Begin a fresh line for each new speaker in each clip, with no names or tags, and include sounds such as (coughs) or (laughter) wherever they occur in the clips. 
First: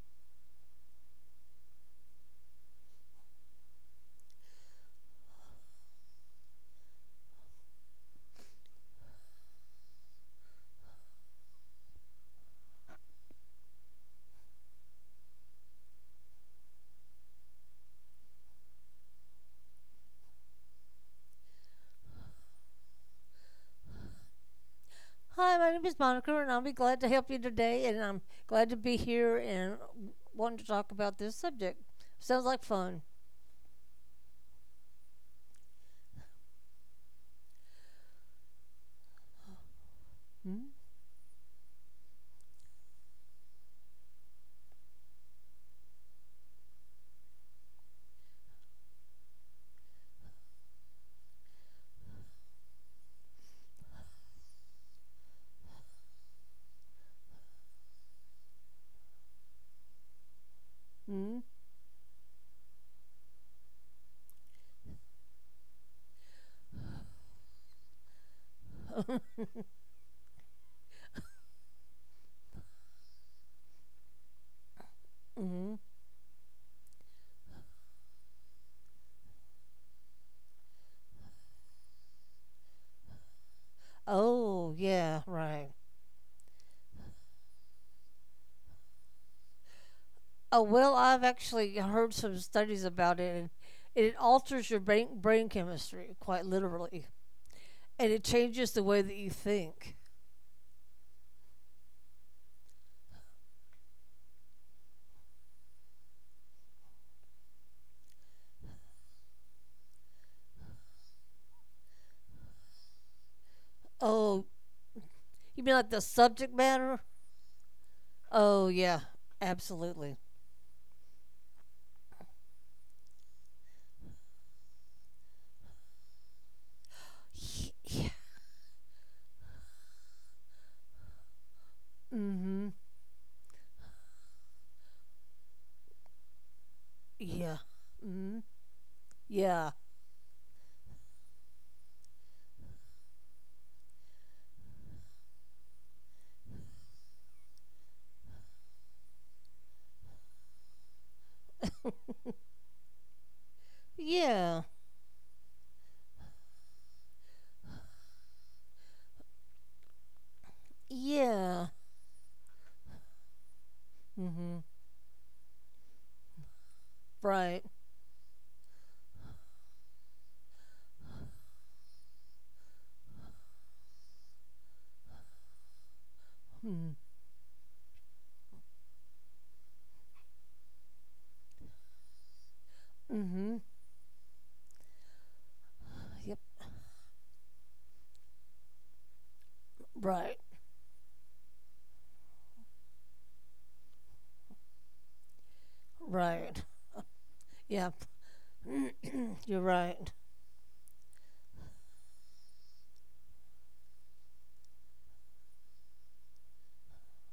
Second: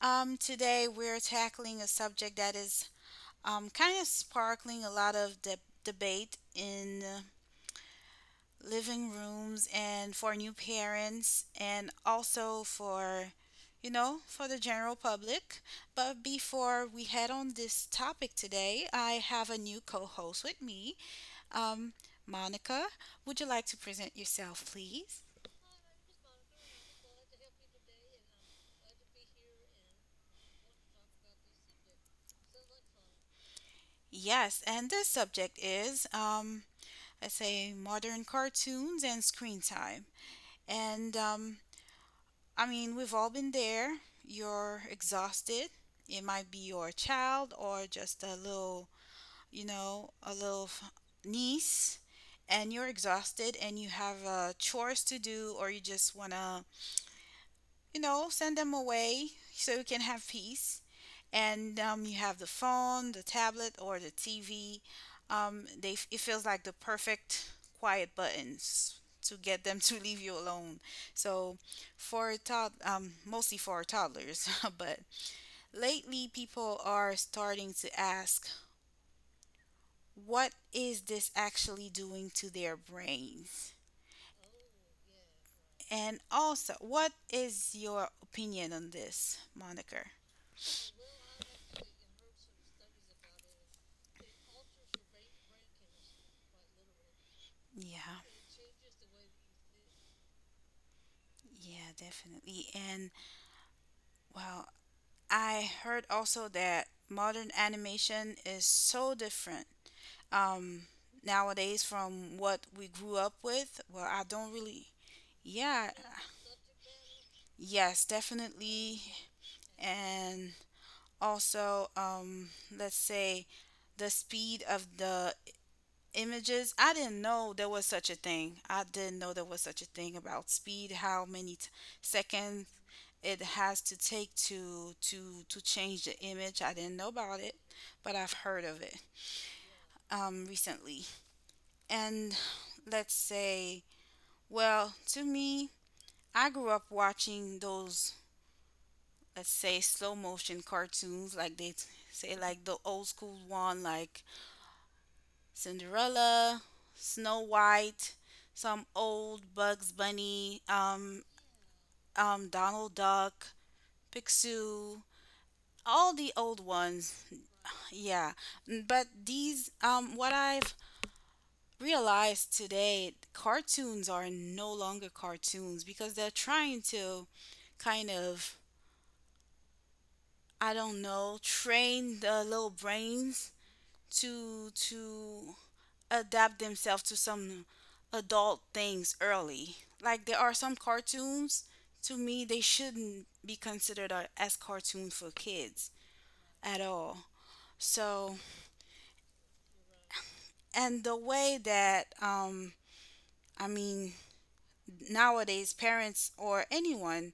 Today, we're tackling a subject that is kind of sparkling a lot of debate in living rooms and for new parents and also for the general public. But before we head on this topic today, I have a new co host with me. Um, Monica, would you like to present yourself, please?
Hi, my name is Monica, and I'll be glad to help you today. And I'm glad to be here and wanting to talk about this subject. Sounds like fun.
Yes, and this subject is, I say, modern cartoons and screen time. And I mean, we've all been there. You're exhausted. It might be your child or just a little, a niece, and you're exhausted and you have chores to do or you just want to, send them away so you can have peace.
Mm-hmm.
And you have the phone, the tablet, or the TV. They it feels like the perfect quiet buttons to get
(laughs)
them (laughs) to leave you alone. So mostly for toddlers, (laughs) but
Mm-hmm.
lately people are starting to ask, what is this actually doing to their brains?
Oh, yeah, right.
And also, what is your opinion on this, Monica?
Oh, well, I've actually heard some studies about it, and it alters your brain chemistry, quite literally. And
Yeah.
it changes the way that you think.
Yeah, definitely. And, well, I heard also that modern animation is so different um, nowadays from what we grew up with. Well, I
Oh,
don't really.
you mean like
Yeah,
the subject matter?
yes,
Oh, yeah,
definitely.
absolutely.
And also, let's say the speed of the images. I didn't know there was
Yeah.
such a thing. I didn't know there was such a thing about speed, how many
Mm
seconds
hmm.
it has to take to change the image. I didn't know about
Yeah.
it,
Mm
but I've
hmm.
heard of it
Yeah.
recently. And let's say, well, to me, I grew up watching those, let's say, slow motion cartoons, like
(laughs)
say, like the old school one, like
Yeah.
Cinderella, Snow White, some old Bugs Bunny,
Yeah.
Donald Duck,
Mm-hmm.
Picsou, all the old ones.
Right.
Yeah, but these, what I've realized today, cartoons are no longer cartoons because they're trying to kind of, I don't know, train the little brains
Mm-hmm.
to
Yep.
adapt themselves to some adult things early. Like there
Right.
are some cartoons, to me they shouldn't be considered as cartoons for kids
Right.
at all.
Yeah.
So,
(clears throat) You're right.
and the way that, I mean, nowadays parents or anyone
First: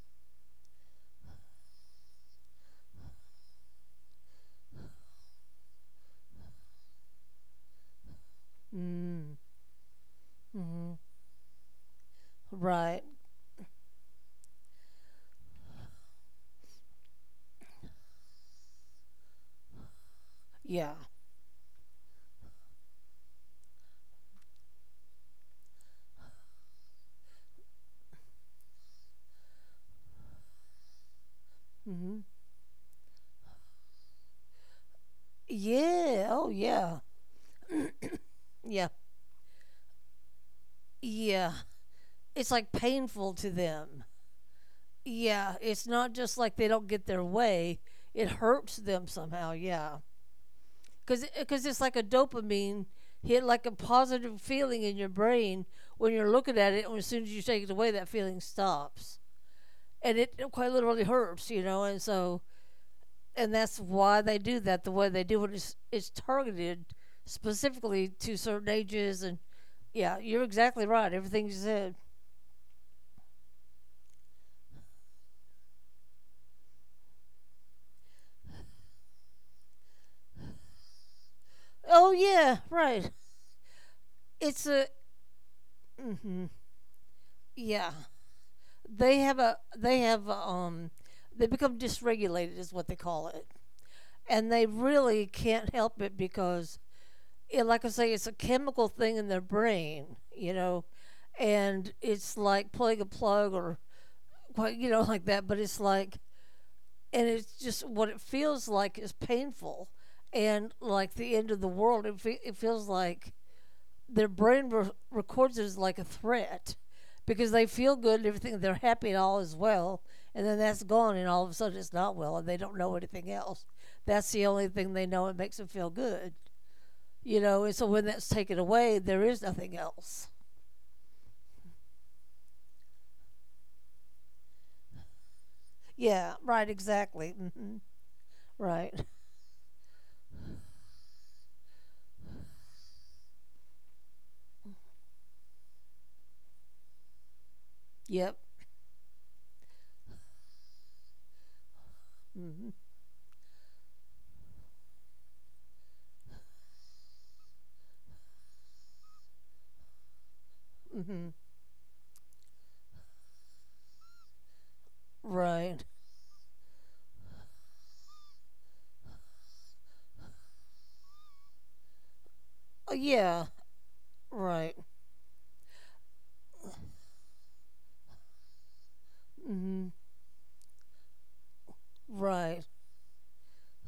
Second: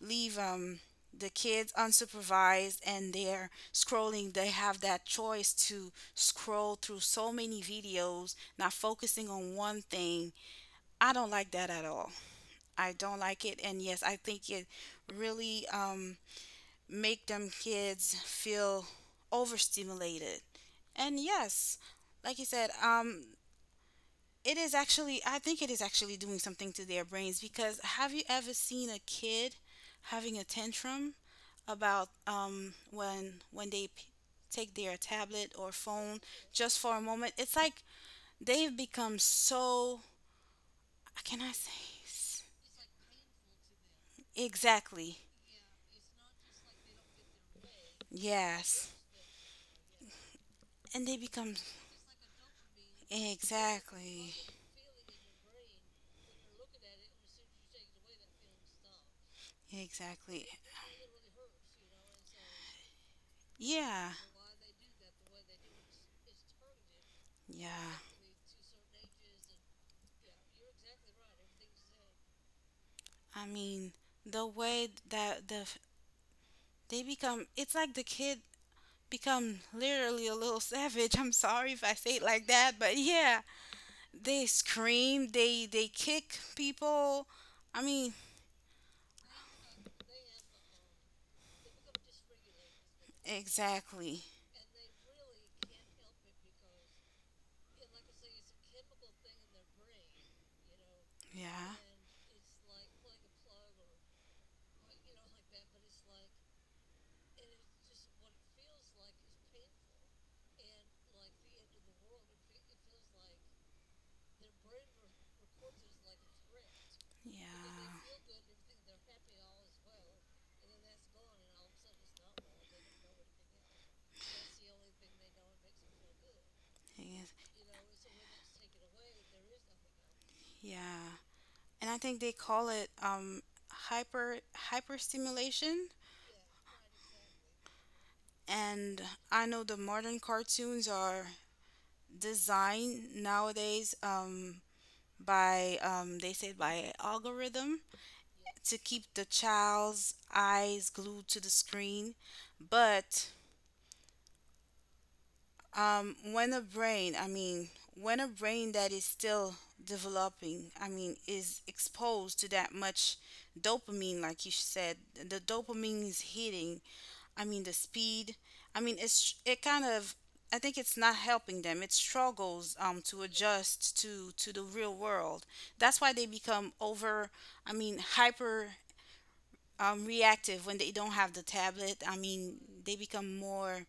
leave the kids unsupervised and they're scrolling, they have that choice to scroll through so many videos, not focusing
Mm-hmm.
on one thing. I don't like that at all. I
Right.
don't like it, and yes, I think it really, make them kids feel overstimulated.
Yeah.
And yes, like you said, it is actually, I think it is actually doing something to their brains because have you ever seen a kid having a tantrum about,
Mm-hmm.
when take their tablet or phone
Yeah. Oh,
just for
yeah.
a moment? It's like they've
Yeah.
become so, can I
Yeah.
say,
It's like painful to them.
exactly,
Yeah. It's not just like they don't get their way. It hurts
yes,
them somehow. Yeah.
and they
because
become
because it's like a dopamine hit, like a
exactly,
positive feeling in your brain when you're looking at it, and as soon as you take it away, that feeling stops, and it
exactly,
quite literally hurts, you know, and so and that's
yeah,
why they do that the way they do it. It's targeted
yeah.
specifically to certain ages, and yeah, you're exactly right. Everything you said.
I mean, the way that they become, it's like the kid become literally a little (laughs) savage. I'm sorry if I
Oh
say it like
yeah,
that, but
right.
yeah, they
It's a
scream, they kick
hmm
people. I
yeah.
mean,
They have a, they become dysregulated is what they call it.
exactly.
And they really can't help it because, it, like I say, it's a chemical thing in their brain, you know,
Yeah.
and it's like pulling a plug or what you know, (laughs) like that, but it's like, and it's just what it feels like is painful, and like the end of the world. It, it feels like their brain records it as like a threat because they feel
Yeah.
good and everything, they're happy and all is well, and then that's gone and all of a sudden it's not well and they don't know anything else. That's the only thing they know. It makes them feel good,
Yes.
you know. And so when that's taken away, there is nothing else.
Yeah, and I think they call it, hyper hyperstimulation.
Yeah, right, exactly. Hmm.
And
Right.
I know the modern cartoons are designed nowadays. By they say by algorithm
Yep.
to keep the child's eyes glued to the screen,
Hmm.
but when a brain that is still developing, I mean,
Hmm.
is exposed to that much dopamine, like you said, the
Right.
dopamine is hitting. I mean, the speed. I mean, it's it kind of. I think it's not helping them. It struggles,
Oh,
to
yeah.
adjust to the
Right.
real world. That's why they become over. I mean, hyper,
Hmm.
reactive when they don't have the tablet. I mean,
Right.
they become more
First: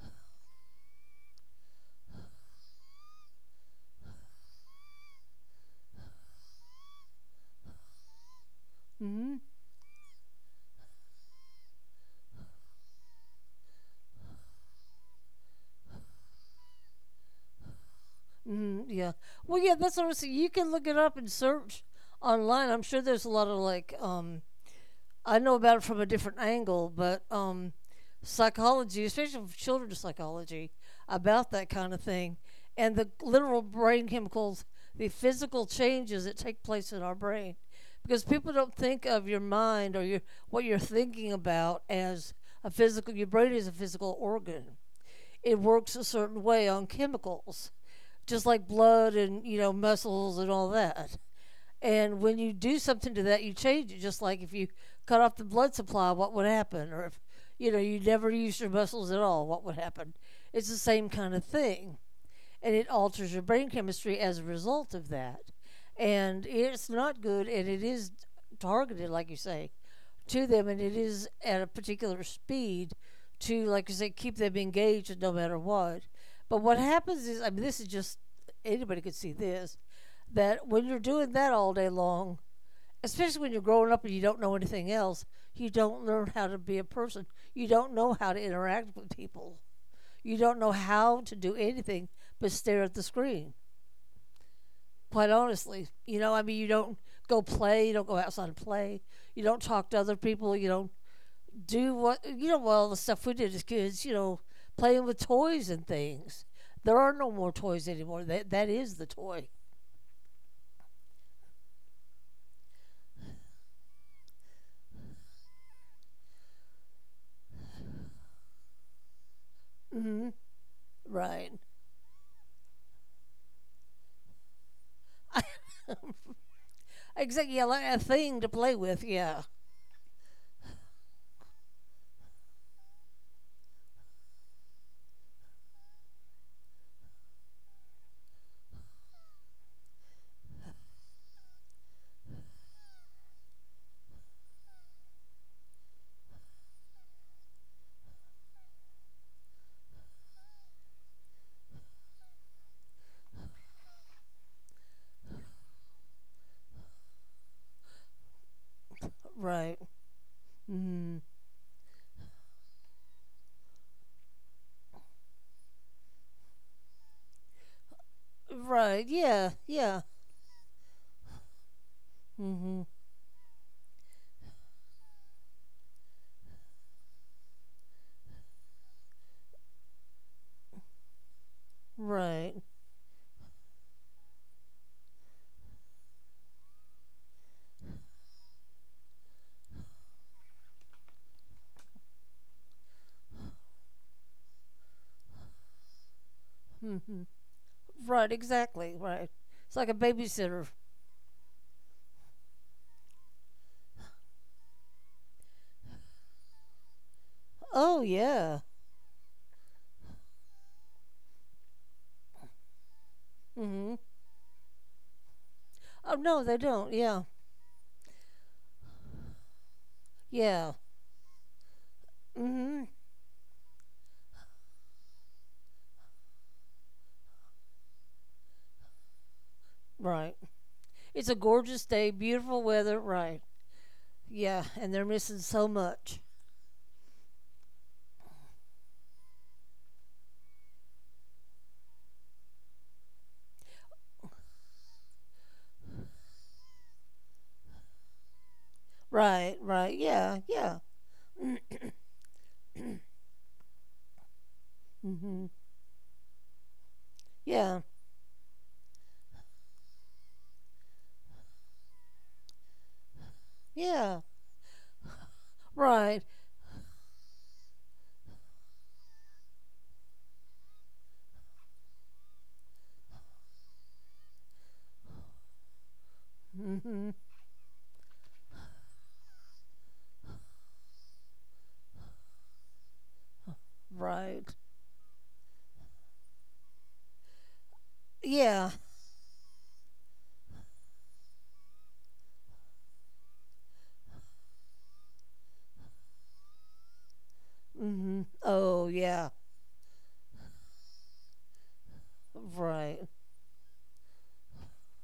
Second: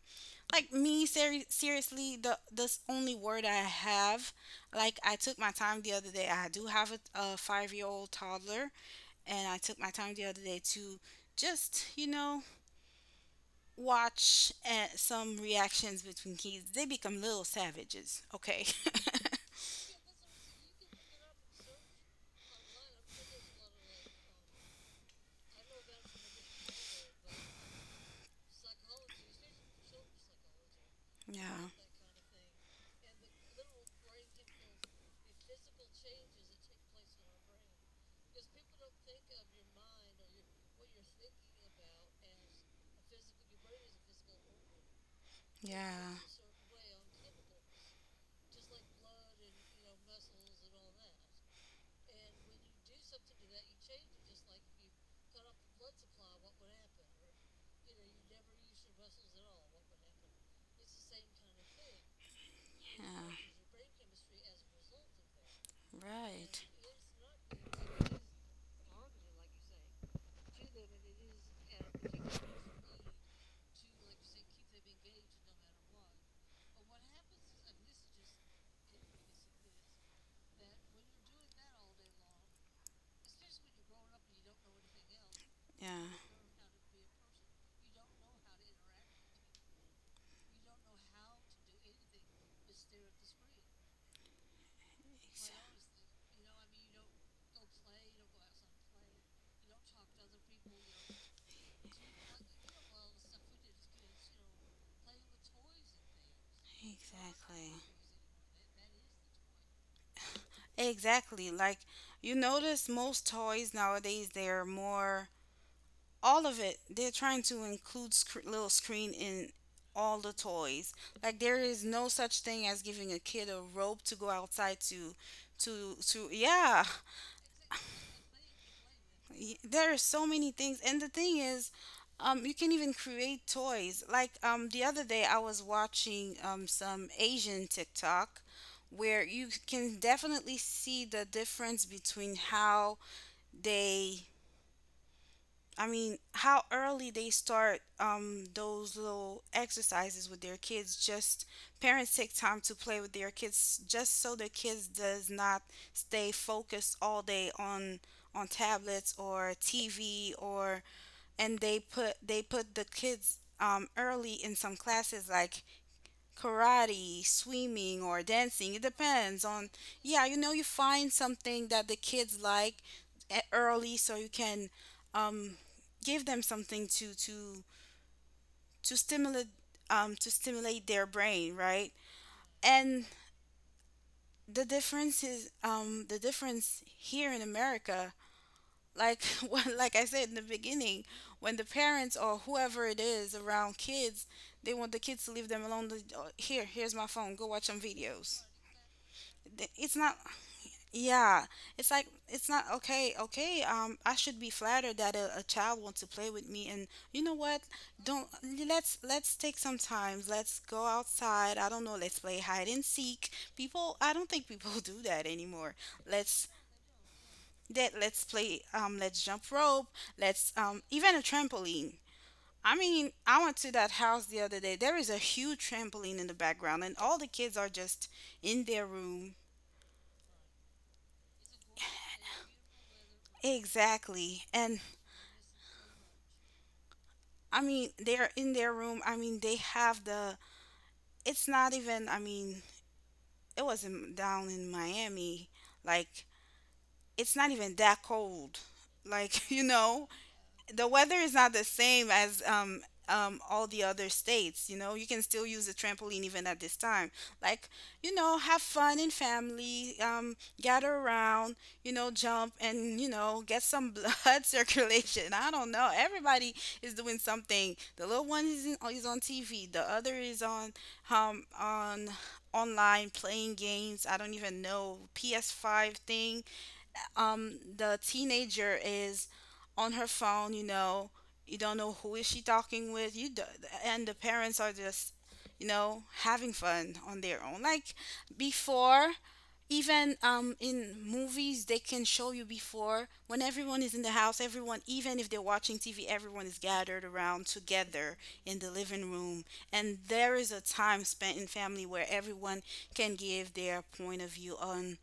like me. Seriously, the this only word I have. Like I took my time the other day. I do have a 5-year old toddler,
Hmm.
and I took my time the other day to just, you know, watch some reactions between kids, they become little savages. Okay.
Mm, yeah. Well,
(laughs)
yeah, that's what I'm saying. You can look it up and search online. I'm sure there's a lot of like, I know about it from a different angle, but psychology, especially for children's psychology, about
Yeah.
that kind of thing and the literal brain chemicals, the physical changes that take place in our brain. Because people don't think of your mind or your what you're thinking about as a physical. Your brain is a physical organ, it works a
Yeah.
certain way on chemicals, just like blood and, you know, muscles and all that. And when you do something to that, you change it. Just like if you cut off the blood supply, what would happen? Or if, you know, you never used your muscles at all, what would happen? It's the same kind of thing, and it
Yeah.
alters your brain chemistry as a result of that. And
Right.
it's not good, and it is targeted, like you say, to them, and it is at a particular speed to, like you say, keep them engaged no matter what. But what happens is, I mean, this is just anybody could see this that when you're doing that all day long, especially when you're growing up and you don't know anything else, you
Yeah.
don't learn how to be a person. You don't know how to interact with people. You don't know how to do anything but stare at the screen. Quite honestly, you know, I mean, you don't go play, you don't go outside and play, you don't talk to other people, you don't do what you know. Well, the stuff we did as kids, you know, playing with toys and things. There are no more
Exactly.
toys anymore. That is the toy.
Exactly. Like, you notice most toys nowadays, they're more, all of it, they're trying to include little screen in all
Hmm.
the toys. Like,
Right.
there is no such thing as giving a kid a rope to go outside to
(laughs)
to to yeah.
Exactly. Yeah, like a thing to play with. Yeah.
There are so many things, and the thing is, you can even create toys, like, the other day I was watching some asian tiktok where you can definitely see the difference between how they, I mean, how early they start, those little exercises with their kids. Just parents take time to play with their kids, just so their kids does not stay focused all day on, tablets or
Right.
TV or.
Hmm.
And they put the kids, early in some classes like karate, swimming, or dancing. It
Right.
depends
Yeah.
on,
Yeah.
yeah, you know, you find something that the kids like
Hmm.
early so you can, um, give them something to stimulate. To stimulate their brain, right?
Right.
And the difference is, the difference here in America, like (laughs) like I said in the beginning, when the parents or whoever it is around kids, they want the kids to leave them alone. They- oh, here, here's my
Hmm.
phone. Go watch some
Right,
videos.
exactly. Right. It's like a
It's not,
babysitter.
yeah, it's like it's not okay. Okay, I should be flattered that a child wants to play with me, and, you know what,
Oh,
don't,
yeah.
let's take some time, let's go outside. I don't know, let's play hide and seek.
Hmm.
People, I don't think people (laughs) do that anymore.
Oh, no,
let's
they don't. Yeah.
that let's play, let's jump rope, let's,
Yeah.
even a trampoline. I
Hmm.
mean, I went to that house the other day. There is a huge trampoline in the background, and all the kids are just in their room.
Right. It's a gorgeous day, beautiful weather. Right.
Exactly.
Yeah.
And
And they're missing so much.
I mean, they're in their room. I mean, they have the. It's not even. I mean, it wasn't down in Miami. Like, it's not even that cold. Like, (laughs)
Right.
you
Right.
know,
Yeah. Yeah.
the weather is not the same as,
(coughs)
all the other states. You know,
(clears throat)
you can
Hmm.
still use the trampoline even at this time. Like,
Yeah.
you know, have fun in family, gather around, you know, jump and, you know, get some
Yeah.
blood (laughs) circulation. I don't know.
Right.
Everybody is doing something. The little one is, in, is on TV, the other is on, um, on online playing games. I don't even know. PS5 thing.
Hmm.
The teenager is on her phone, you know, you don't know who is she talking with, you do, and the
Right.
parents are just, you know, having fun on their own. Like,
Yeah.
before, even, in movies they can show you before when everyone is in the house, everyone, even if they're watching tv, everyone is gathered around together
Hmm.
in the
Oh,
living
yeah.
room, and there is a time spent in family where everyone
Right.
can give their point of view on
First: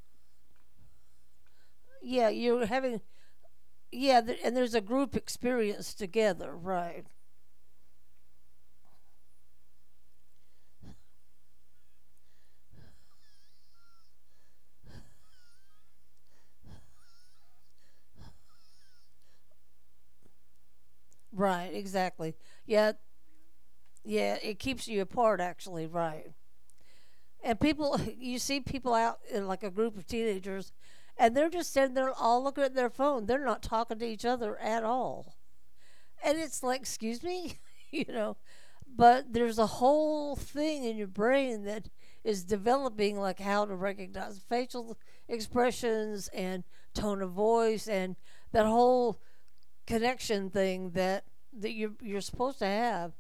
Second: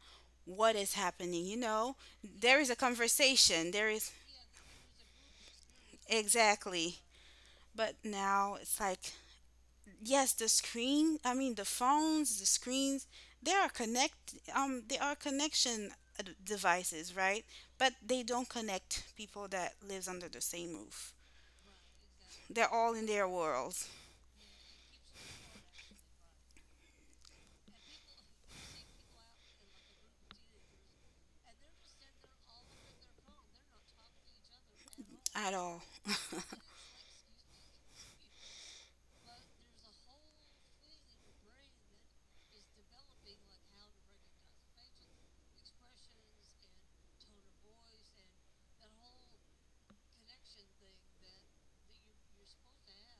what is happening, you know,
Yeah.
there
You're
is a
having,
conversation, there is,
yeah. And there's a group experience together.
exactly,
Right.
but now it's like, yes, the screen, I mean the phones, the screens, they are connect they are connection devices, right? But they don't connect people that lives under the same roof.
Right, exactly.
They're all
Yeah,
in their worlds.
yeah, it keeps you apart actually, right. And people (laughs) you see people out in like a group of teenagers and they're just sitting there all looking at their phone. They're not talking to each other at all.
At all. (laughs)
And it's like, excuse me, (laughs) you know, but there's a whole thing in your brain that is developing like how to recognize facial expressions and tone of voice and that whole connection thing that that you're supposed to have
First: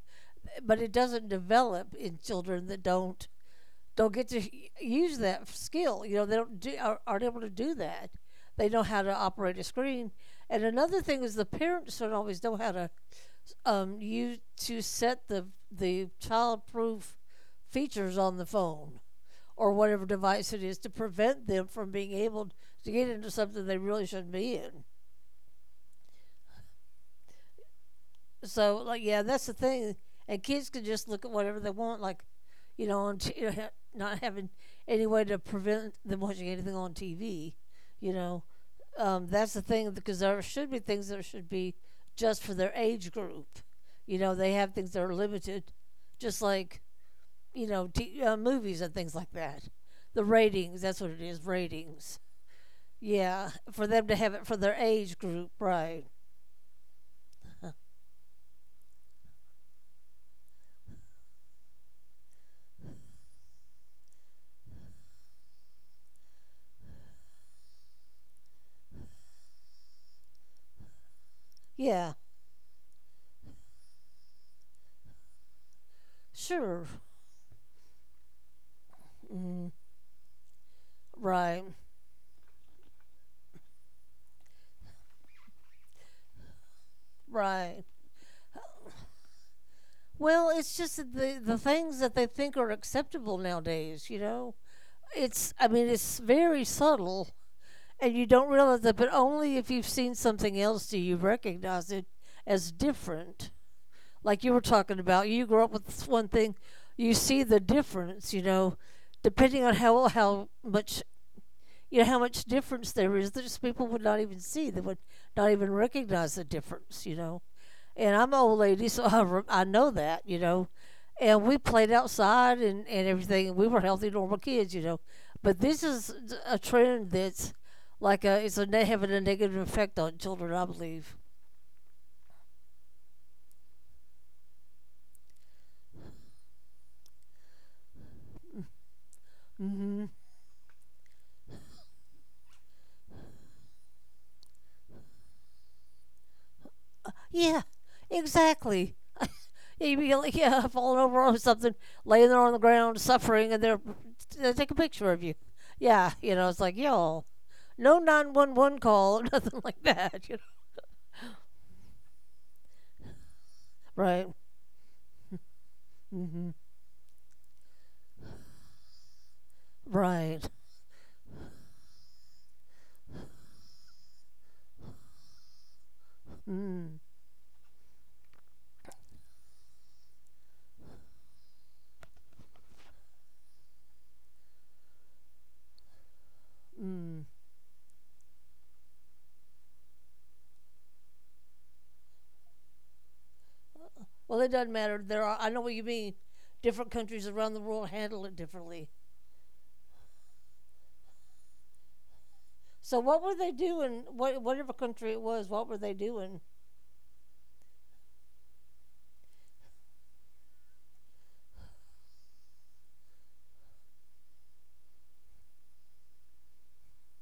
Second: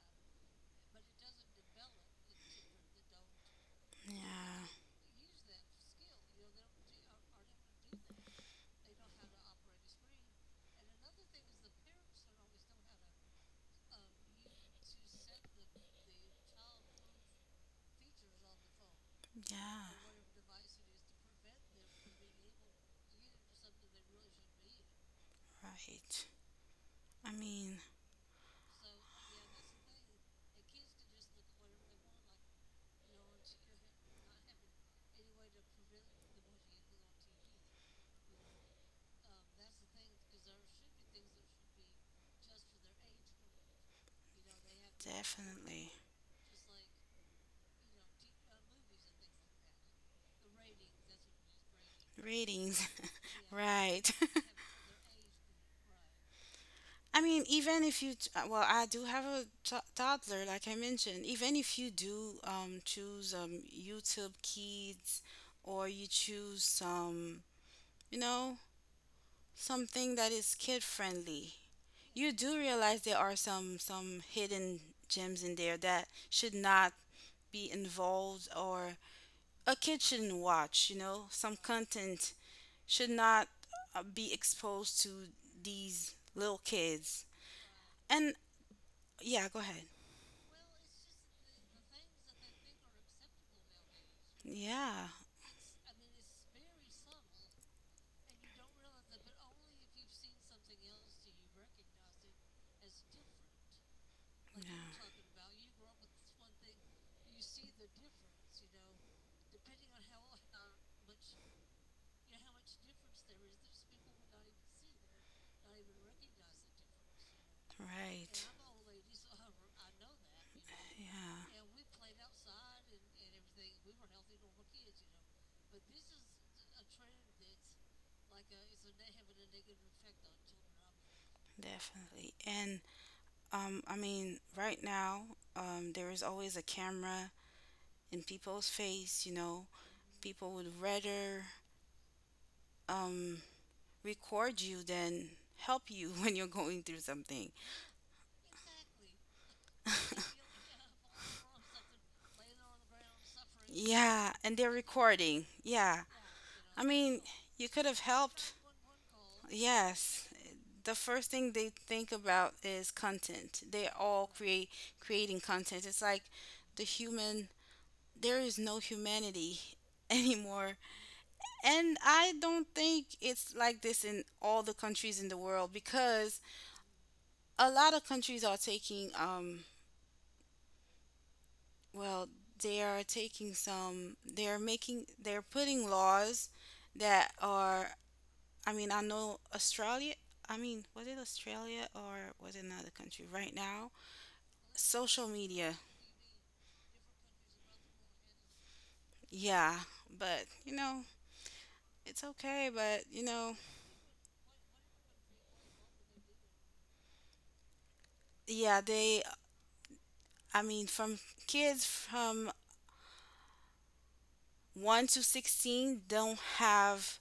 but it doesn't develop in children that don't get to
Yeah,
use that skill. You know, they don't do, are, aren't able to do that. They know how to operate a screen. And another thing is the parents don't always know how to use to set the child-proof features on the phone or
yeah,
whatever device it is to prevent them from being able to get into something they really shouldn't be in.
right, I mean.
So like yeah, that's the thing. And kids can just look at whatever they want, like you know, on (laughs) you know, not having any way to prevent them watching anything on TV. You know, that's the thing because there should be things that should be just for their age group. You know, they have things that are limited,
Definitely.
just like you know, movies and things like that. The ratings, that's what it is, ratings.
Ratings.
Yeah,
(laughs)
for them
Right.
to have
(laughs)
it for their age group, right?
I mean, even if you, well, I do have a toddler, like I mentioned. Even if you do, choose, YouTube Kids, or you choose some, you know, something that is kid friendly,
Yeah,
you do realize there are some hidden gems in there that should
sure,
not be involved, or
mm,
a kid shouldn't watch. You know, some
right.
content should not, be exposed to these little kids.
Right.
And yeah, go ahead.
Well, it's just that the things that they think are acceptable nowadays, you know.
Yeah.
It's I mean, it's very subtle and you don't realize that but only if you've seen something else do you recognize it as different. Like you were talking about, you
Yeah.
grew up with this one thing, you see the difference, you know, depending on how much you know how much difference there is, there's people would not even see. They would not even recognize the difference, you know. And I'm
Right.
an old lady, (laughs) so I, I know that, you know.
Yeah.
And we played outside and everything. We were healthy, normal kids, you know. But this is a trend that's like a, it's a having a negative effect on children, I believe.
Definitely. And, I mean, right now, there is always a camera in people's face, you know.
Mm hmm.
People would rather, um, record you than help you (laughs) when you're going through something.
Yeah, exactly. (laughs) You'd be like, yeah, falling over or something, laying there on the ground, suffering, and they're
Yeah,
they
and they're
take a picture of you.
recording. Yeah.
Yeah, you know, it's like
I mean,
y'all,
you could have
no nine
helped.
one one call, (laughs) nothing like that.
Yes.
You know,
The first thing they think about is content. They
right?
all create creating content. It's like
Mm hmm.
the human, there is no humanity (laughs)
Right.
anymore. And I don't think it's like this in all the countries in the world because
Mm,
a lot of countries are taking, well, they are taking some, they're making they're putting laws
mm.
that are, I mean, I know australia, I mean was it australia or was it another country right now,
Well, it doesn't matter.
social
There are, I know
media,
what you mean. Different countries around the world handle it differently.
yeah, but you know, it's okay,
So,
but
what
you
were they
know,
doing? What, whatever country it was, what were they doing?
yeah, they, I mean, from kids from 1 to 16 don't have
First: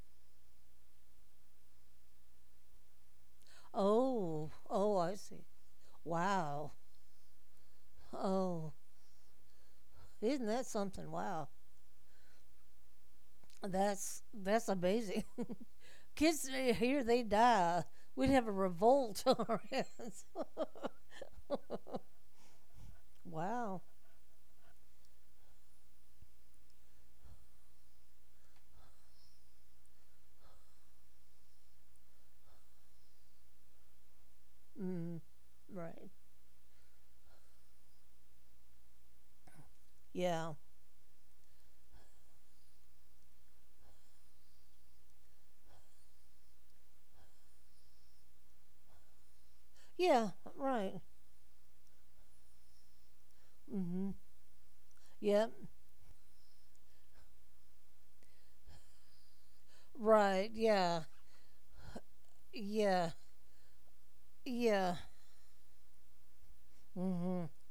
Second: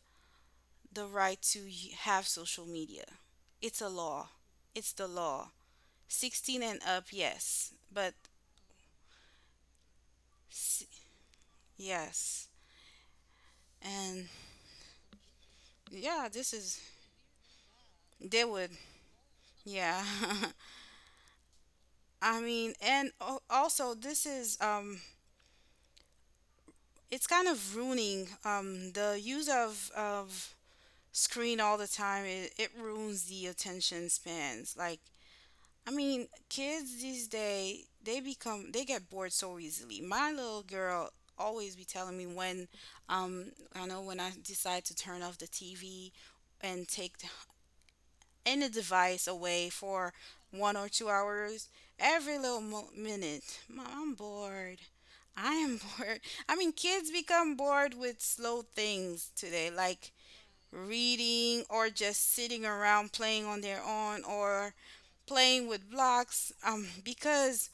the right to have social media, it's a law,
Oh,
it's
oh,
the
I see.
law, 16
Wow.
and up, yes. But
Oh, isn't that
s-
something? Wow.
yes. And
That's amazing. (laughs)
yeah, this
Kids
is
eh, here, they die. We'd
they
have a
would.
revolt (laughs) on our
Yeah.
hands.
(laughs)
(laughs)
I mean, and al-
Wow.
also this is it's kind of ruining the use of screen all the time. It ruins the attention spans.
Mm, right.
Kids these days they get bored so easily. My
Yeah.
little girl always be telling me when I know when I decide to turn off the TV and any device away for
Yeah.
one or
Right.
two hours, every minute, Mom,
Mm-hmm.
I'm bored.
Yeah.
I am (laughs) bored. I mean, kids become bored with slow things today, like
Right. Yeah.
reading or just sitting around
Yeah.
playing on their own or
Yeah.
playing with blocks
Hmm.
because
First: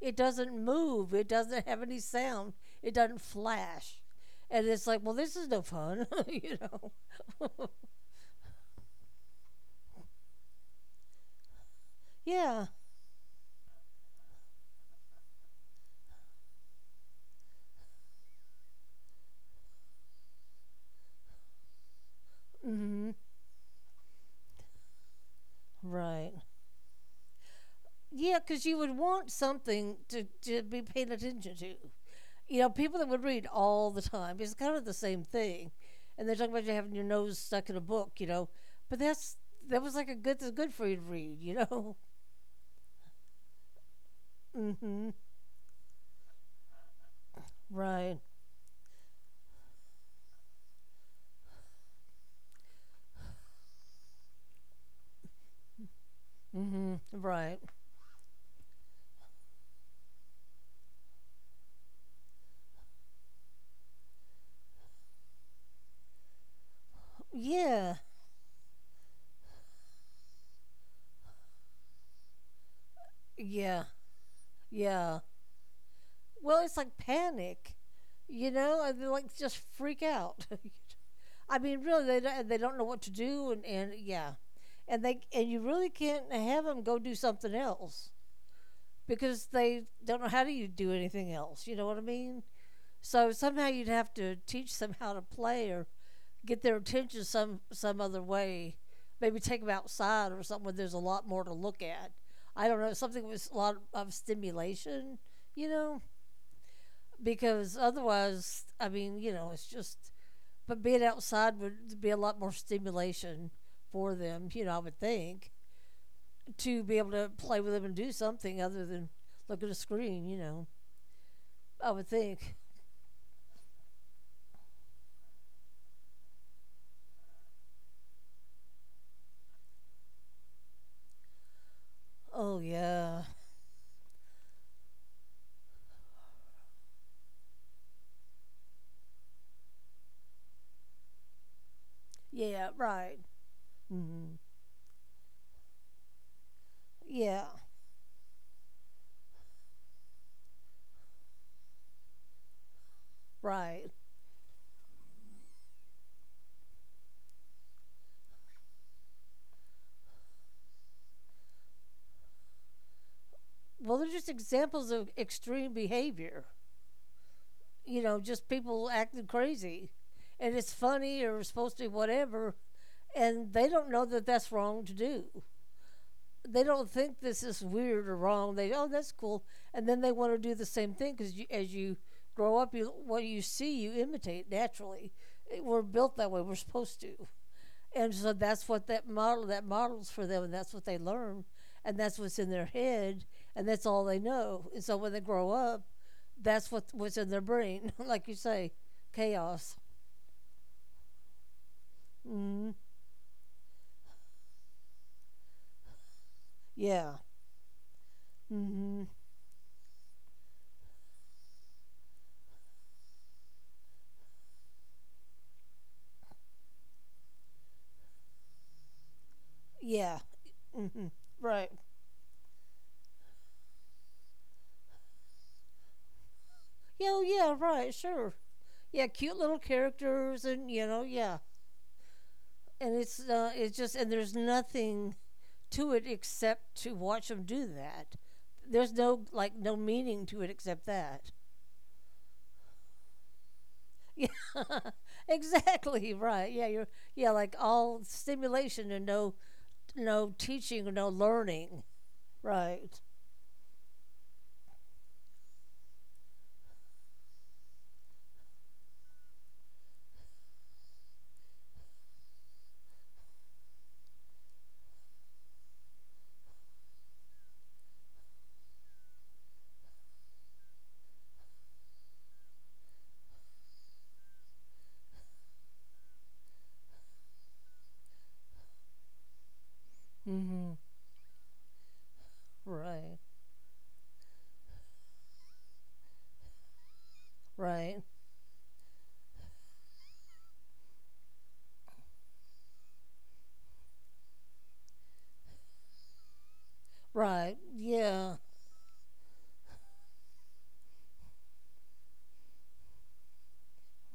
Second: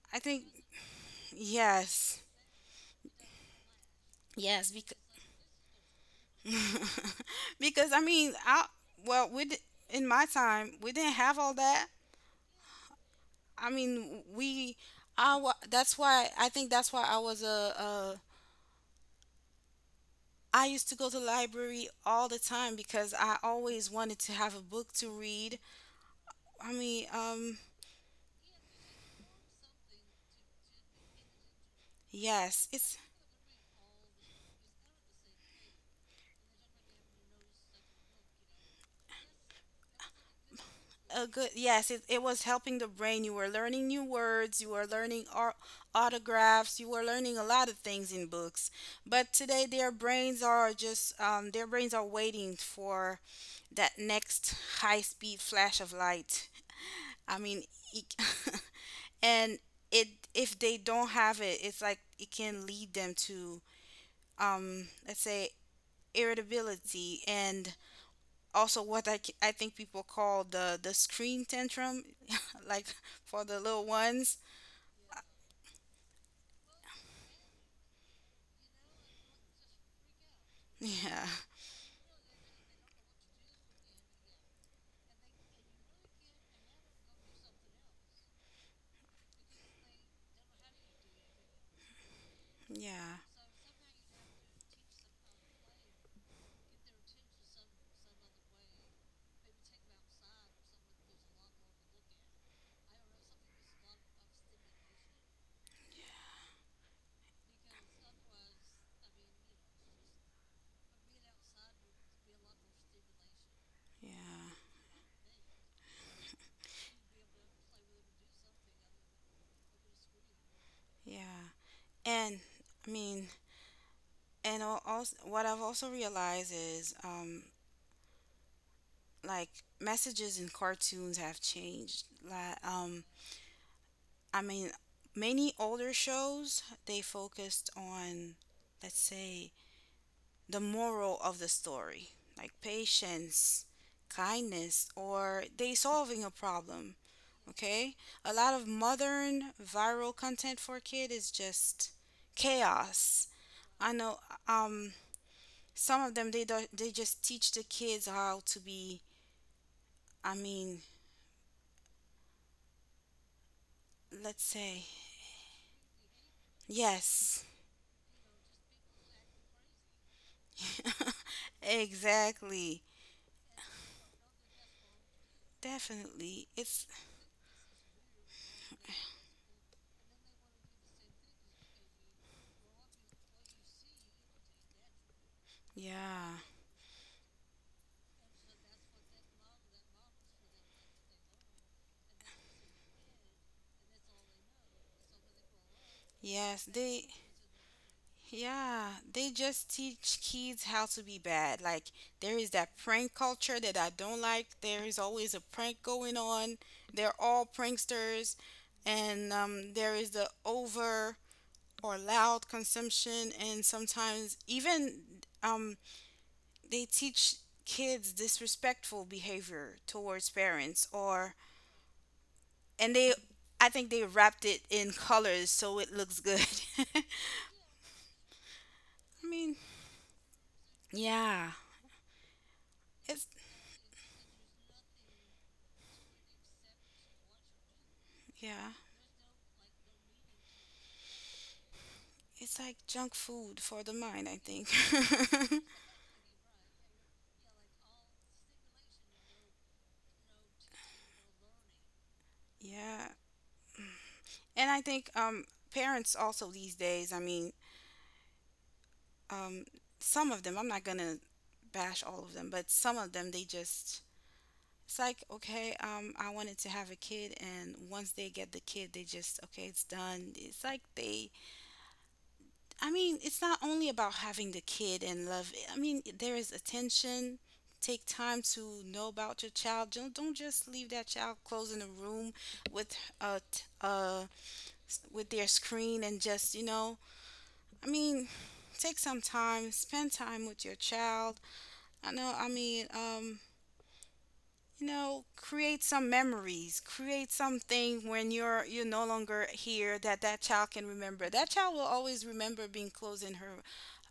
It
I think
doesn't move. It doesn't have any
yes.
sound. It doesn't flash. And
Yes,
it's
because
like, well, this is no fun, (laughs) you know.
(laughs) because I mean, I well, in my time we didn't have all that.
(laughs) Yeah.
I mean, we that's why I was a I used to go to the library all the time
Hmm.
because I always wanted to have a book to read.
Right.
I mean,
Yeah, because you would want something to be paid attention to. You know,
yes,
people
it's
that would read all the time, it's kind of the same thing. And they're talking about you having your nose stuck in a book, you know. But that's, that was like a good, that's good for you to
A
read,
good,
you
yes,
know.
it was helping the brain. You were learning new words, you
(laughs)
were
Hmm.
learning autographs, you were learning a lot of things
Right.
in books. But today, their brains are just, their brains are waiting for that next high speed flash of light.
Mm-hmm.
(laughs) I
Right.
mean, it- (laughs) and it if they don't have it, it's like it can lead them to, let's say, irritability and
Yeah.
also I think people call the screen tantrum (laughs) like for the
Yeah.
little ones.
Yeah. Well, it's like panic, you know, and they like just freak out.
Yeah,
(laughs) I mean, really, they don't know what to do, and yeah, and they and you really can't have them go do something else because they don't know how to you do anything else. You know what I mean?
yeah,
So somehow you'd have to teach them how to play or get their attention some other way. Maybe take them outside or something where there's a lot more to look at. I don't know something with a lot of stimulation, you know, because otherwise, I mean, you know, it's just. But being outside would be a lot more stimulation for them,
yeah,
you know. I would think to be able to play with them and do something other than look at a screen, you know.
yeah.
I would
And
think.
I mean, and also what I've also realized is like messages in cartoons have changed, like.
Oh yeah,
I mean many older shows they focused on, let's say, the moral of the story, like
yeah, right.
patience,
Mm-hmm.
kindness, or they solving a problem.
Yeah,
Okay? A lot of modern viral content for kid is just chaos.
right.
I know, um some of them they do, they just teach the kids how to be, I mean,
Well, they're just
let's say,
examples of extreme behavior.
yes.
You know, just people acting crazy, and it's funny or
(laughs)
supposed to be whatever,
Exactly.
and they don't know that that's wrong to do.
Definitely.
They
It's
don't think this is weird or wrong. They oh that's cool, and then they want to do the same thing because as you grow up, you what you see you imitate naturally. We're built that
yeah.
way. We're supposed to, and so that models for them, and that's what they learn, and that's what's in their head, and that's all they know. And so when they grow up,
Yes,
that's what
they
was in their brain, (laughs) like you say,
Yeah, they
chaos.
just teach kids how to be bad. Like, there is
Mm,
that prank culture that I don't like. There is always a prank going on.
yeah.
They're all pranksters,
Mm-hmm.
and there is the over or loud consumption, and sometimes even, um, they teach kids disrespectful behavior
Yeah.
towards parents,
Mm-hmm.
or
Right.
and they, I think they wrapped it in colors so it looks good. (laughs)
Yeah. Oh, Yeah. Right. Sure. Yeah.
I
Cute
mean,
little characters, and you know, yeah.
yeah,
And it's
it's
uh, it's just and there's nothing to it except to watch them do that.
yeah.
There's no meaning to it except that. (laughs)
It's like junk food for the
Yeah.
mind, I think. (laughs)
Exactly. Right. Yeah. You're yeah like all stimulation and no teaching or no learning. Right.
Yeah. And I think, parents also these days, I mean, um, some of them, I'm not going to bash all of them, but some of them, they just, it's like, okay, I wanted to have a kid. And once they get the kid, they just, okay, it's done. It's like they I mean, it's not only about having the kid and love. I mean, there is attention. Take time to know about your child. Don't
Mm-hmm.
just leave that child closed in a room with
Right.
uh t- uh with their screen and just, you know. I
Right.
mean, take some time. Spend time with your child. I know. I mean, you know, create some memories. Create
Right.
something when
Yeah.
you're no longer here that that child can remember. That child will always remember being closed in her,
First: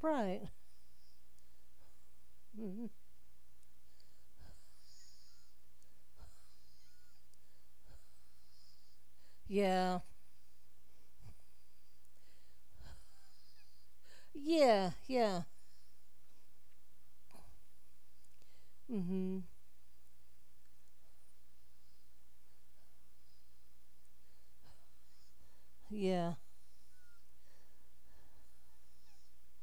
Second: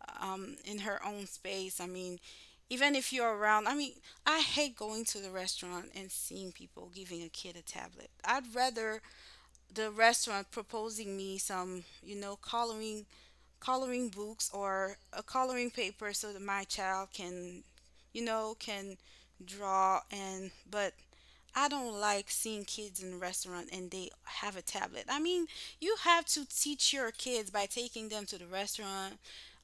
Right.
in her own space. I mean,
Mhm.
even if you're around, I mean, I hate going to the restaurant and seeing people giving a kid a tablet. I'd rather the
Yeah.
restaurant proposing me some, you know, coloring books
Yeah.
or a
Yeah.
coloring paper so that my child can, you know, can
Mhm.
draw and but I don't like seeing kids in restaurant and they have a tablet. I mean, you have
Yeah.
to teach your kids by taking them to the restaurant,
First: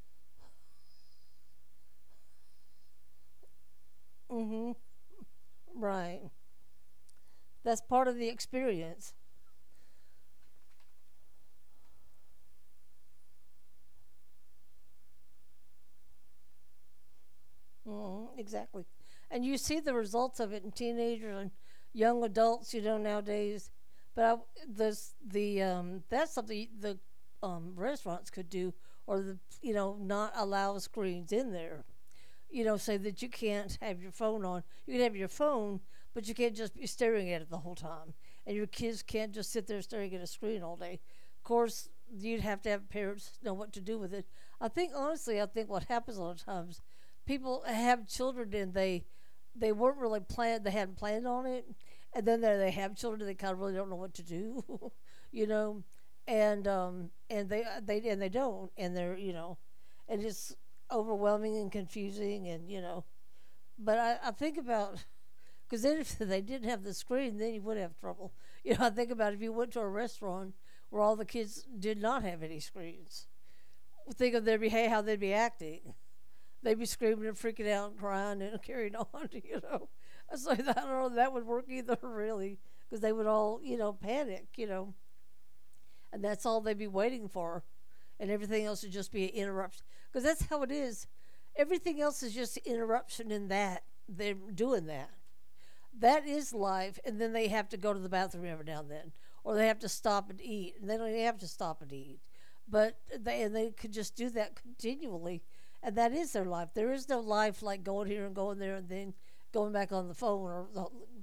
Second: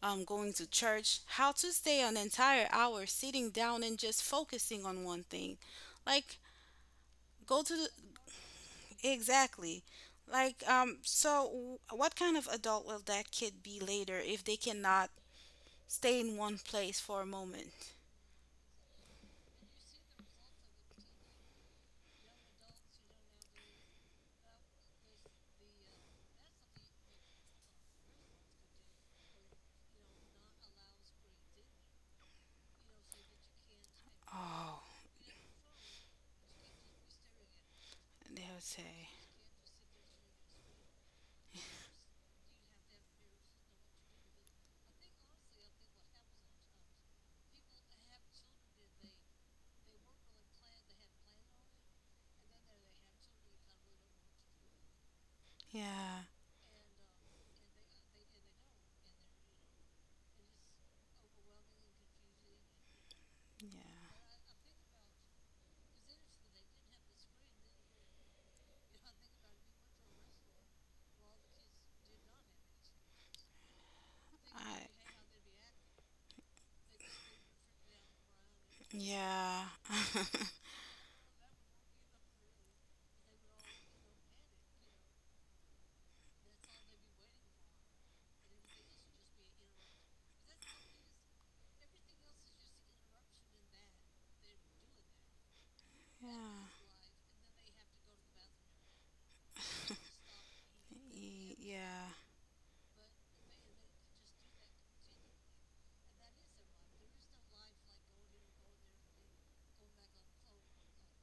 going to church, how to stay an entire hour sitting down and just
Mhm.
focusing on one thing.
Right.
Like, go to
That's
the,
part of the experience.
exactly. Like, what kind of adult will that kid be later if they cannot stay in one place for a moment?
Mhm. Exactly. And you see the results of it in teenagers and young adults, you know, nowadays. But this the that's something the restaurants could do or the you know not allow screens in there. You know, say that you can't have your phone on.
Oh,
You can have your phone, but you can't just be staring at it the whole time.
they
And
would
your kids
say,
can't just sit there staring at a screen all day. Of course, you'd have to have parents know what to do with it. I think honestly, I think what happens a lot of times, people have children and they weren't really planned. They hadn't planned on it, and then they have children and they kind of really don't know what to do, (laughs) you know,
yeah,
and they and they don't and they're you know and it's overwhelming and confusing and you know
yeah.
But I think about because then if they didn't have the screen then you would have trouble (laughs) you know I think about if you went to a restaurant where all the kids did not have any screens, think of their
I
behavior how they'd be acting. They'd be screaming and freaking out and crying and (laughs) carrying on, you
Yeah.
know. I so (laughs) I
(laughs)
don't know that would work either (laughs) really because they would all you know panic, you know, and that's all they'd be waiting for, and everything else would just be an interruption. Because that's how it is. Everything else is just interruption in that they're doing that. That is
Yeah.
life, and then they have to go to the bathroom every now and then, or they have to stop and eat, and they don't even have to stop and
Yeah.
eat. But they and they could just do that continually, and that is their life. There is no life like going here and going there and then going back on the phone or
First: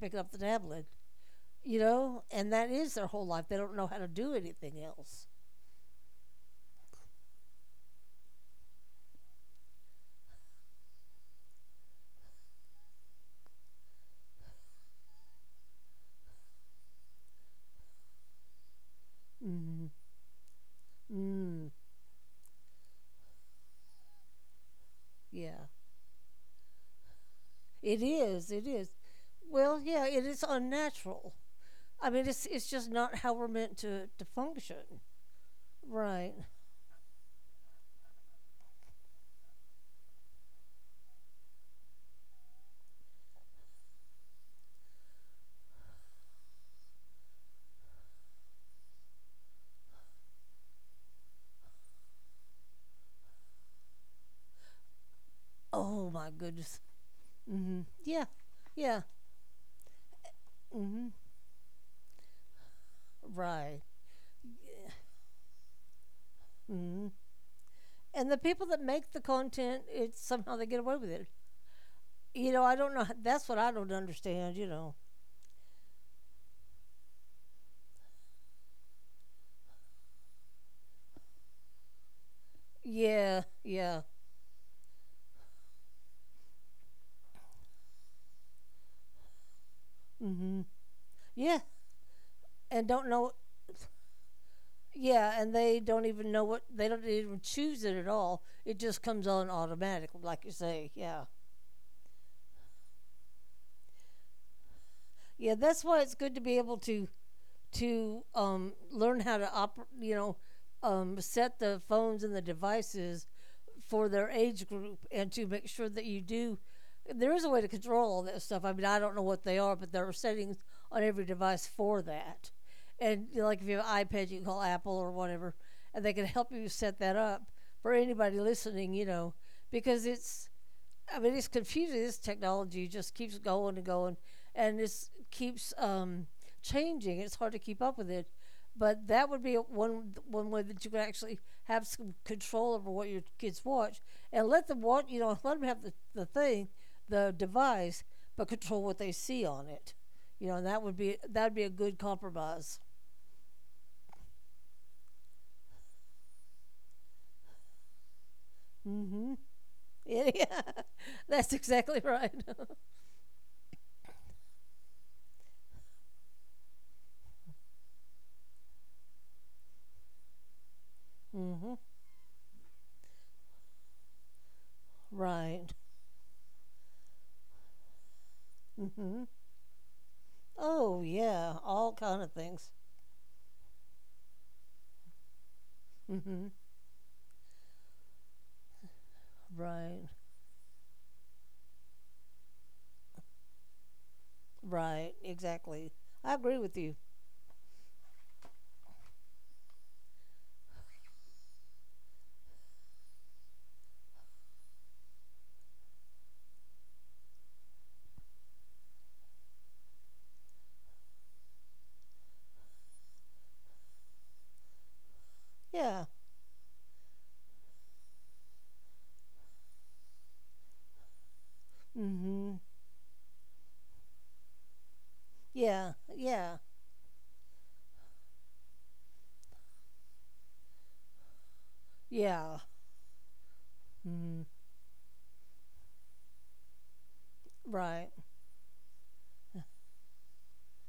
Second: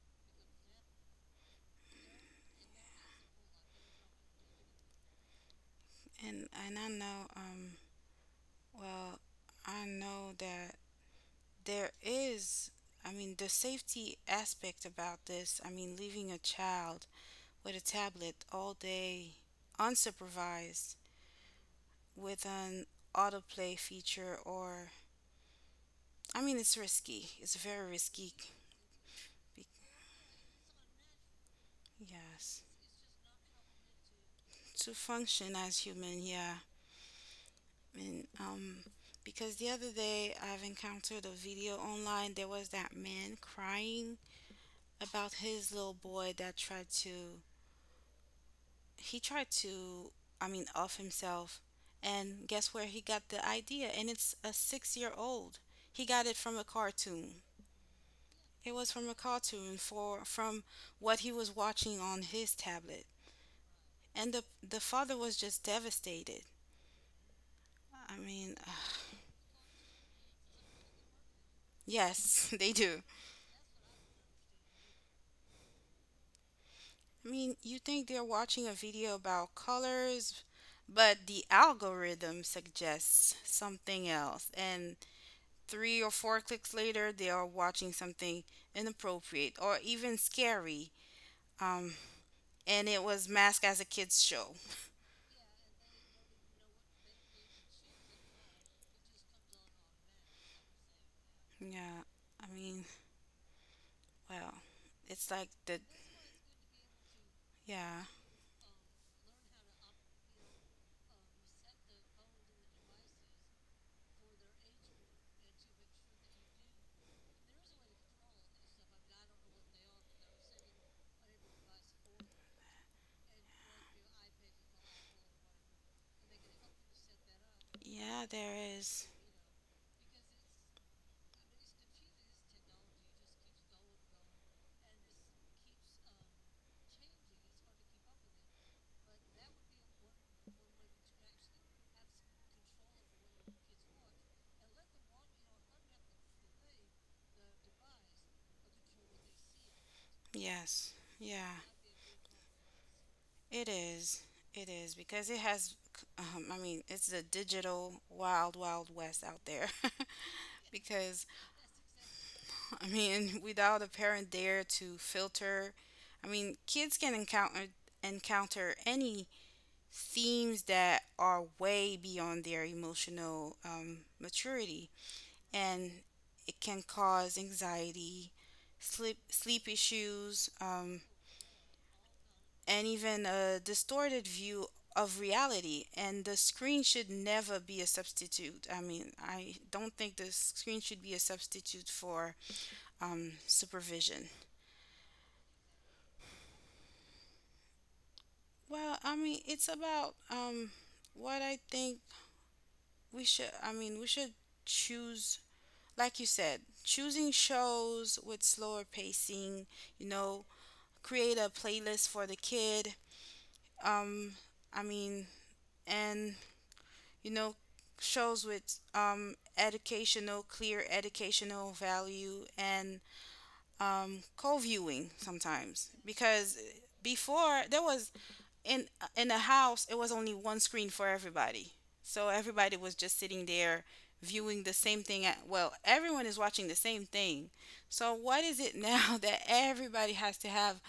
picking up the tablet, you know. And that is their whole life. They don't know how to do anything else.
And I know, well, I know that there is I mean the safety aspect about this, I mean leaving a child with a tablet all day
Mhm.
unsupervised
Mm,
with an autoplay feature or,
yeah.
I mean it's risky. It's very
It
risky.
is, it is.
Be-
Well, yeah, it is unnatural. I mean, it's
Yes.
it's just not how we're meant to function.
To function as human,
Right.
yeah. And, because the other day I've encountered a video online, there was that man crying about his little boy that tried to, I mean, off himself. And guess where he got the idea? And it's a 6 year old. He
Oh
got
my
it from a
goodness.
cartoon.
Mhm. Yeah.
It was
Yeah.
from a cartoon for from
Mhm.
what he was watching on his tablet.
Right.
And the father was just devastated.
Mhm.
I
And the
mean,
people that
(sighs)
make the content, it's somehow they get away with it.
yes,
You
(laughs)
know,
they
I don't
do.
know. That's what I don't understand, you know.
I mean, you think they're watching a video about colors, but the algorithm suggests
Yeah. Yeah.
something else. And three or four clicks later, they are watching something inappropriate or even
Mhm.
scary.
Yeah.
Um,
And
and it
don't
was
know.
masked as a kids' show.
Yeah, and they don't even know what they don't even choose it at all. It just comes on automatic, like you say. Yeah,
Yeah, I mean, well, it's like
yeah.
the.
That's why it's good to be able to
Yeah,
learn how to set the phones and the devices for their age group and to make sure that you do. There is a way to control all that stuff. I mean, I don't know what they are but there are settings on every device for that. And you know, like if you have an iPad you can call Apple or whatever and they can help you set that up for
yeah,
anybody
there
listening,
is.
you know, because it's I mean, it's confusing. This technology just keeps going and going, and it keeps changing. It's hard to keep up with it. But that would be one way that you could actually have some control over what your kids watch, and let them watch. You know, (laughs) let them have the thing, the device, but control what they see on it. You know, and
Yes,
that
yeah,
would be a good compromise.
it is. It is because I mean, it's a digital wild, wild west
Mm-hmm.
out
(laughs)
there.
Yeah,
(laughs) because
that's exactly right. (laughs)
(laughs) without a parent there to filter, I mean, kids can encounter any themes that are
Mm-hmm.
way beyond their emotional, maturity,
Right.
and it can cause anxiety, sleep
Mm-hmm.
sleep issues,
Oh, yeah, all kind of things.
and even a distorted view of reality. And the
Mm-hmm.
screen should never be a substitute. I don't
Right.
think the screen should be a substitute for, supervision.
Right. Exactly. I agree with you.
Well, I mean, it's about, what I think we should I mean, we should choose, like you said, choosing shows with slower pacing, you know, create a playlist for the kid. Um I mean,
Yeah.
and you know, shows with, educational, clear educational value
Mm-hmm.
and, co-viewing sometimes.
Yeah.
Because
Yeah.
before, there was in in a house it was only one screen for everybody, so
Yeah.
everybody was just sitting there
Mm-hmm.
viewing the same thing at, well, everyone is watching the same thing.
Right.
So what is it now (laughs) that everybody has to have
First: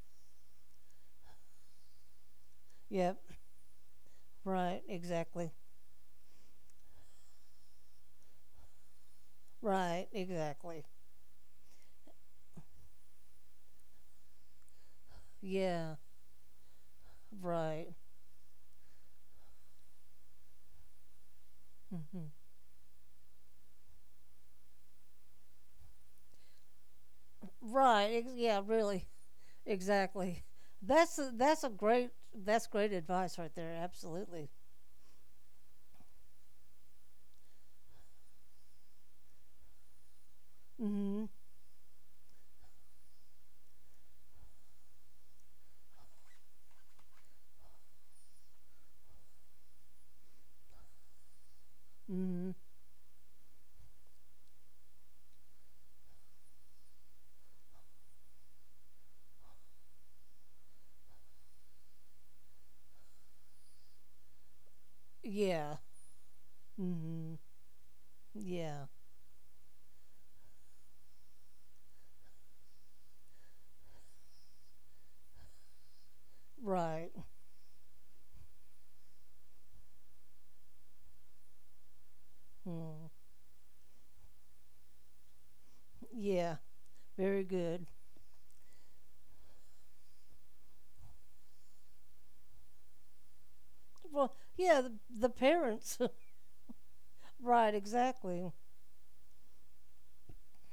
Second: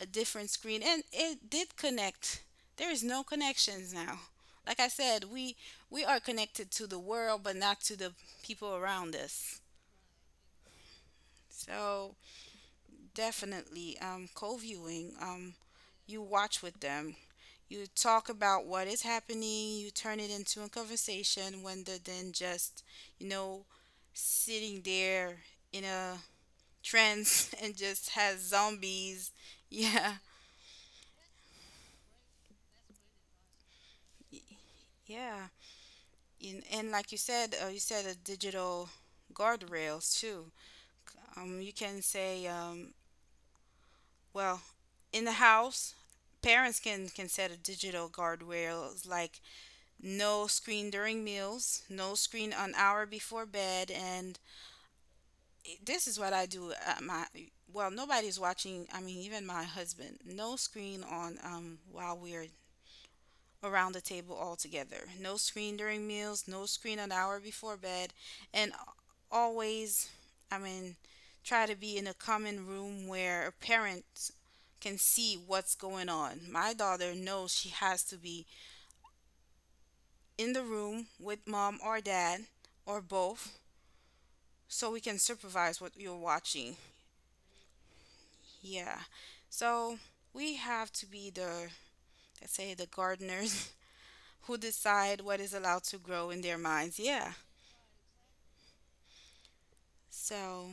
a different screen and it did connect there is
Yep.
no connections now. Like
Right.
I said,
Exactly.
we are connected to the world but not to the people around us.
Right. Exactly.
So, definitely, co-viewing.
Yeah.
You watch with them. You
Right.
talk about what is happening. You turn it into a conversation rather than
Mm-hmm.
just, you know, sitting there in a trance (laughs) and just
Right.
has
Yeah. Really.
zombies. (laughs) Yeah.
Exactly. That's a great, that's great advice right there.
Y-
Absolutely.
Yeah. And like you said a digital guardrails too.
Hmm.
You can say, well, in the house, parents can set a digital guardrails like no screen during meals, no
Hmm.
screen an hour before bed, and this is what I do at my, well, nobody's watching, I mean even my husband. No screen on while we're around the table all together. No
Yeah.
screen during meals, no screen an
Hmm.
hour before bed, and
Yeah.
always, I mean try to be in a common room where a parent can see what's going on. My
Right.
daughter knows she has to be in the room with mom or dad or
Hmm.
both, so we can supervise what you're
Yeah,
watching.
very good.
Yeah. So we have to be the, let's say, the gardeners
Well,
(laughs) who
yeah,
decide
the
what is allowed
parents.
to grow in their minds. Yeah.
(laughs) Right, exactly.
So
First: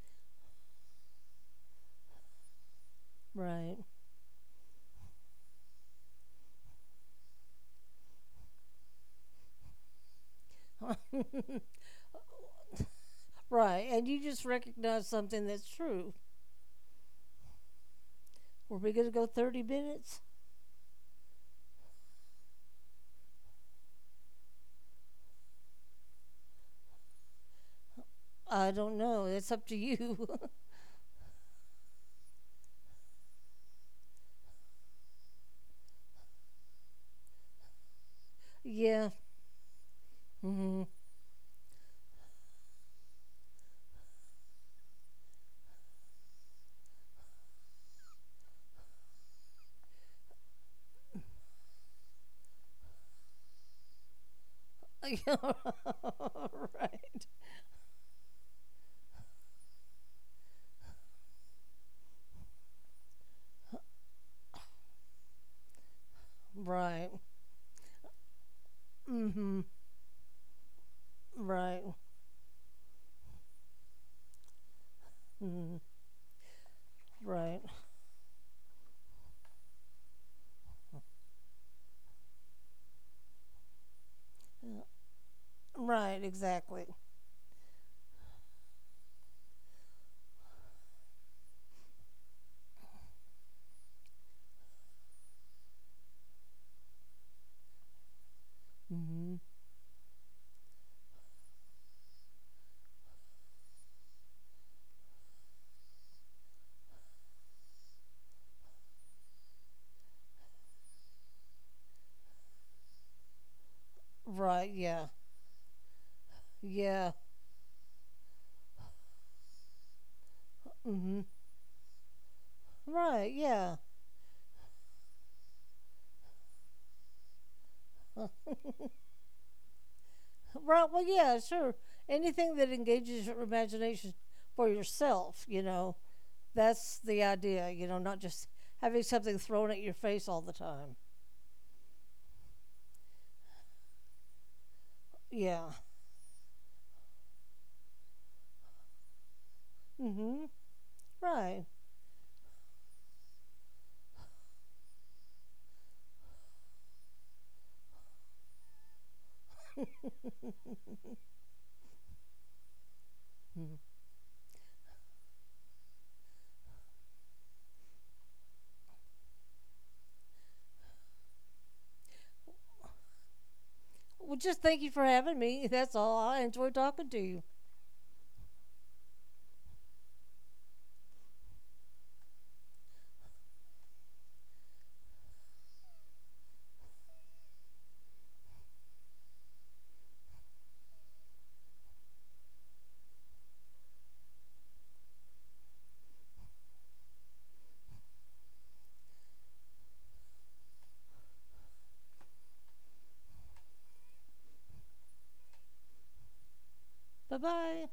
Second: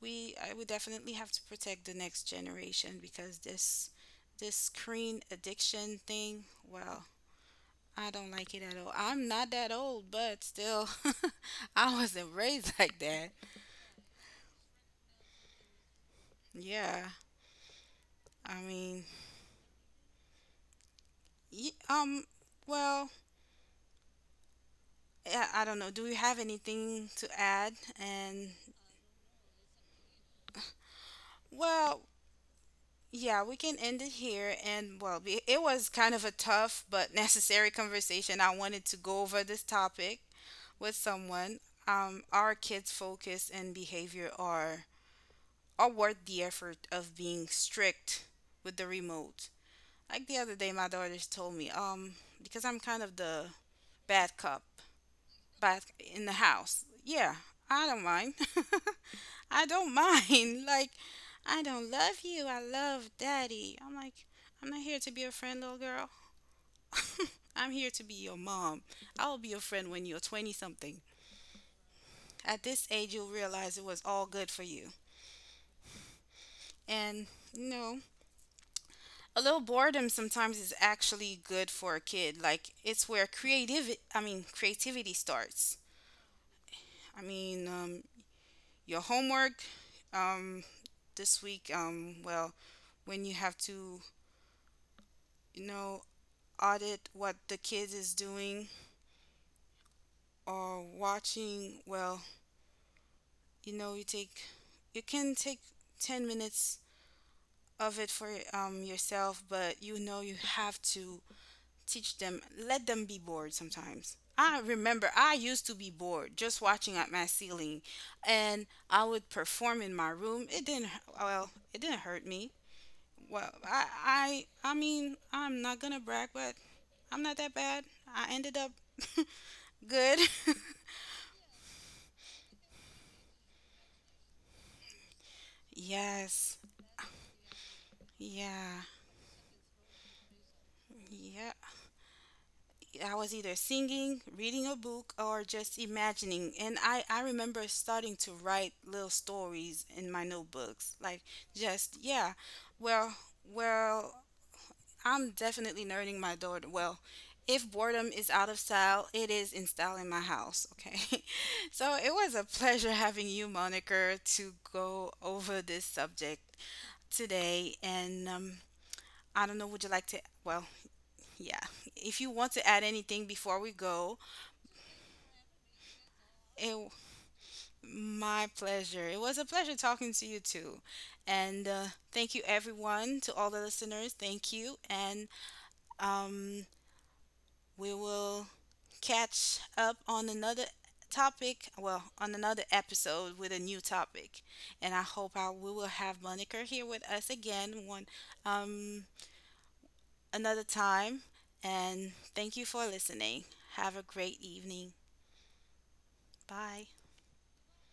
we I would definitely have to protect the next generation because
Right.
this screen addiction thing, well, I don't like it at all. I'm not that old, but still
(laughs)
(laughs) I wasn't raised (laughs) like that.
Right, and you just recognize something that's true.
Yeah. I
Were we
mean,
going to go 30 minutes?
Ye- um, well, I don't know. Do we have anything to add? And,
I don't know. It's up to you.
well, yeah, we can end it here. And, well, it was kind of a tough but (laughs) necessary conversation. I wanted to
(laughs) Yeah.
go over this topic
Mm-hmm.
with someone. Our kids' focus and behavior are worth the effort of being strict with the remote. Like the other day, my daughters told me, because I'm kind of the bad cop back in the
(laughs)
house.
Right.
Yeah, I don't mind. (laughs) I don't mind. (laughs) Like, I don't love you. I love daddy. I'm like, I'm not here to be a friend, little girl.
Right.
(laughs) I'm here to be your mom. I will be your
Mm-hmm.
friend when you're 20 something.
Right.
At this age, you'll realize it was all good for you.
Mm-hmm.
And,
Right.
you know, a little boredom sometimes is actually good for a kid. Like, it's where
Yeah.
creativity starts.
Right, exactly.
I mean, your homework, um, this week. Well, when you have to, you know, audit what the kid is doing
Mm-hmm.
or watching, well, you know, you can take 10 minutes of it for, yourself, but you know, you have to teach them, let them be bored sometimes. I
Right, yeah.
remember I used to be bored just watching at
Yeah.
my ceiling and I would perform in my room. It didn't,
Mm-hmm.
well, it didn't hurt me.
Right,
Well,
yeah.
I mean, I'm not gonna brag, but I'm not that bad. I ended up
(laughs)
(laughs) good. (laughs)
Right. Well, yeah, sure. Anything that engages your imagination for yourself, you know,
Yes.
that's the idea, you know, not just
Yeah.
having something thrown at your face all the time.
Yeah. I was either singing, reading a book, or
Yeah.
just imagining. And, I remember starting to write little stories in
Mm
my
hmm.
notebooks. Like,
Right.
just, yeah. Well, well, I'm definitely nerding my daughter. Well, if boredom is out of style, it is in style in my house, okay? (laughs) So it was a pleasure having you,
Mhm.
Moniker, to go over this subject today. And, I don't know, would you like to? Well, yeah. If you want to add anything before we go,
Well, just thank you for having me. (laughs) That's all. I enjoy
it
talking to you.
my pleasure. It was a pleasure talking to you too. And thank you, everyone, to all the listeners. Thank you. And, um, we will catch up on another topic, well, on another episode with a new topic. And I hope I we will have Monica here with us again one, um another time. And thank you for listening. Have a great evening. Bye.
Bye bye.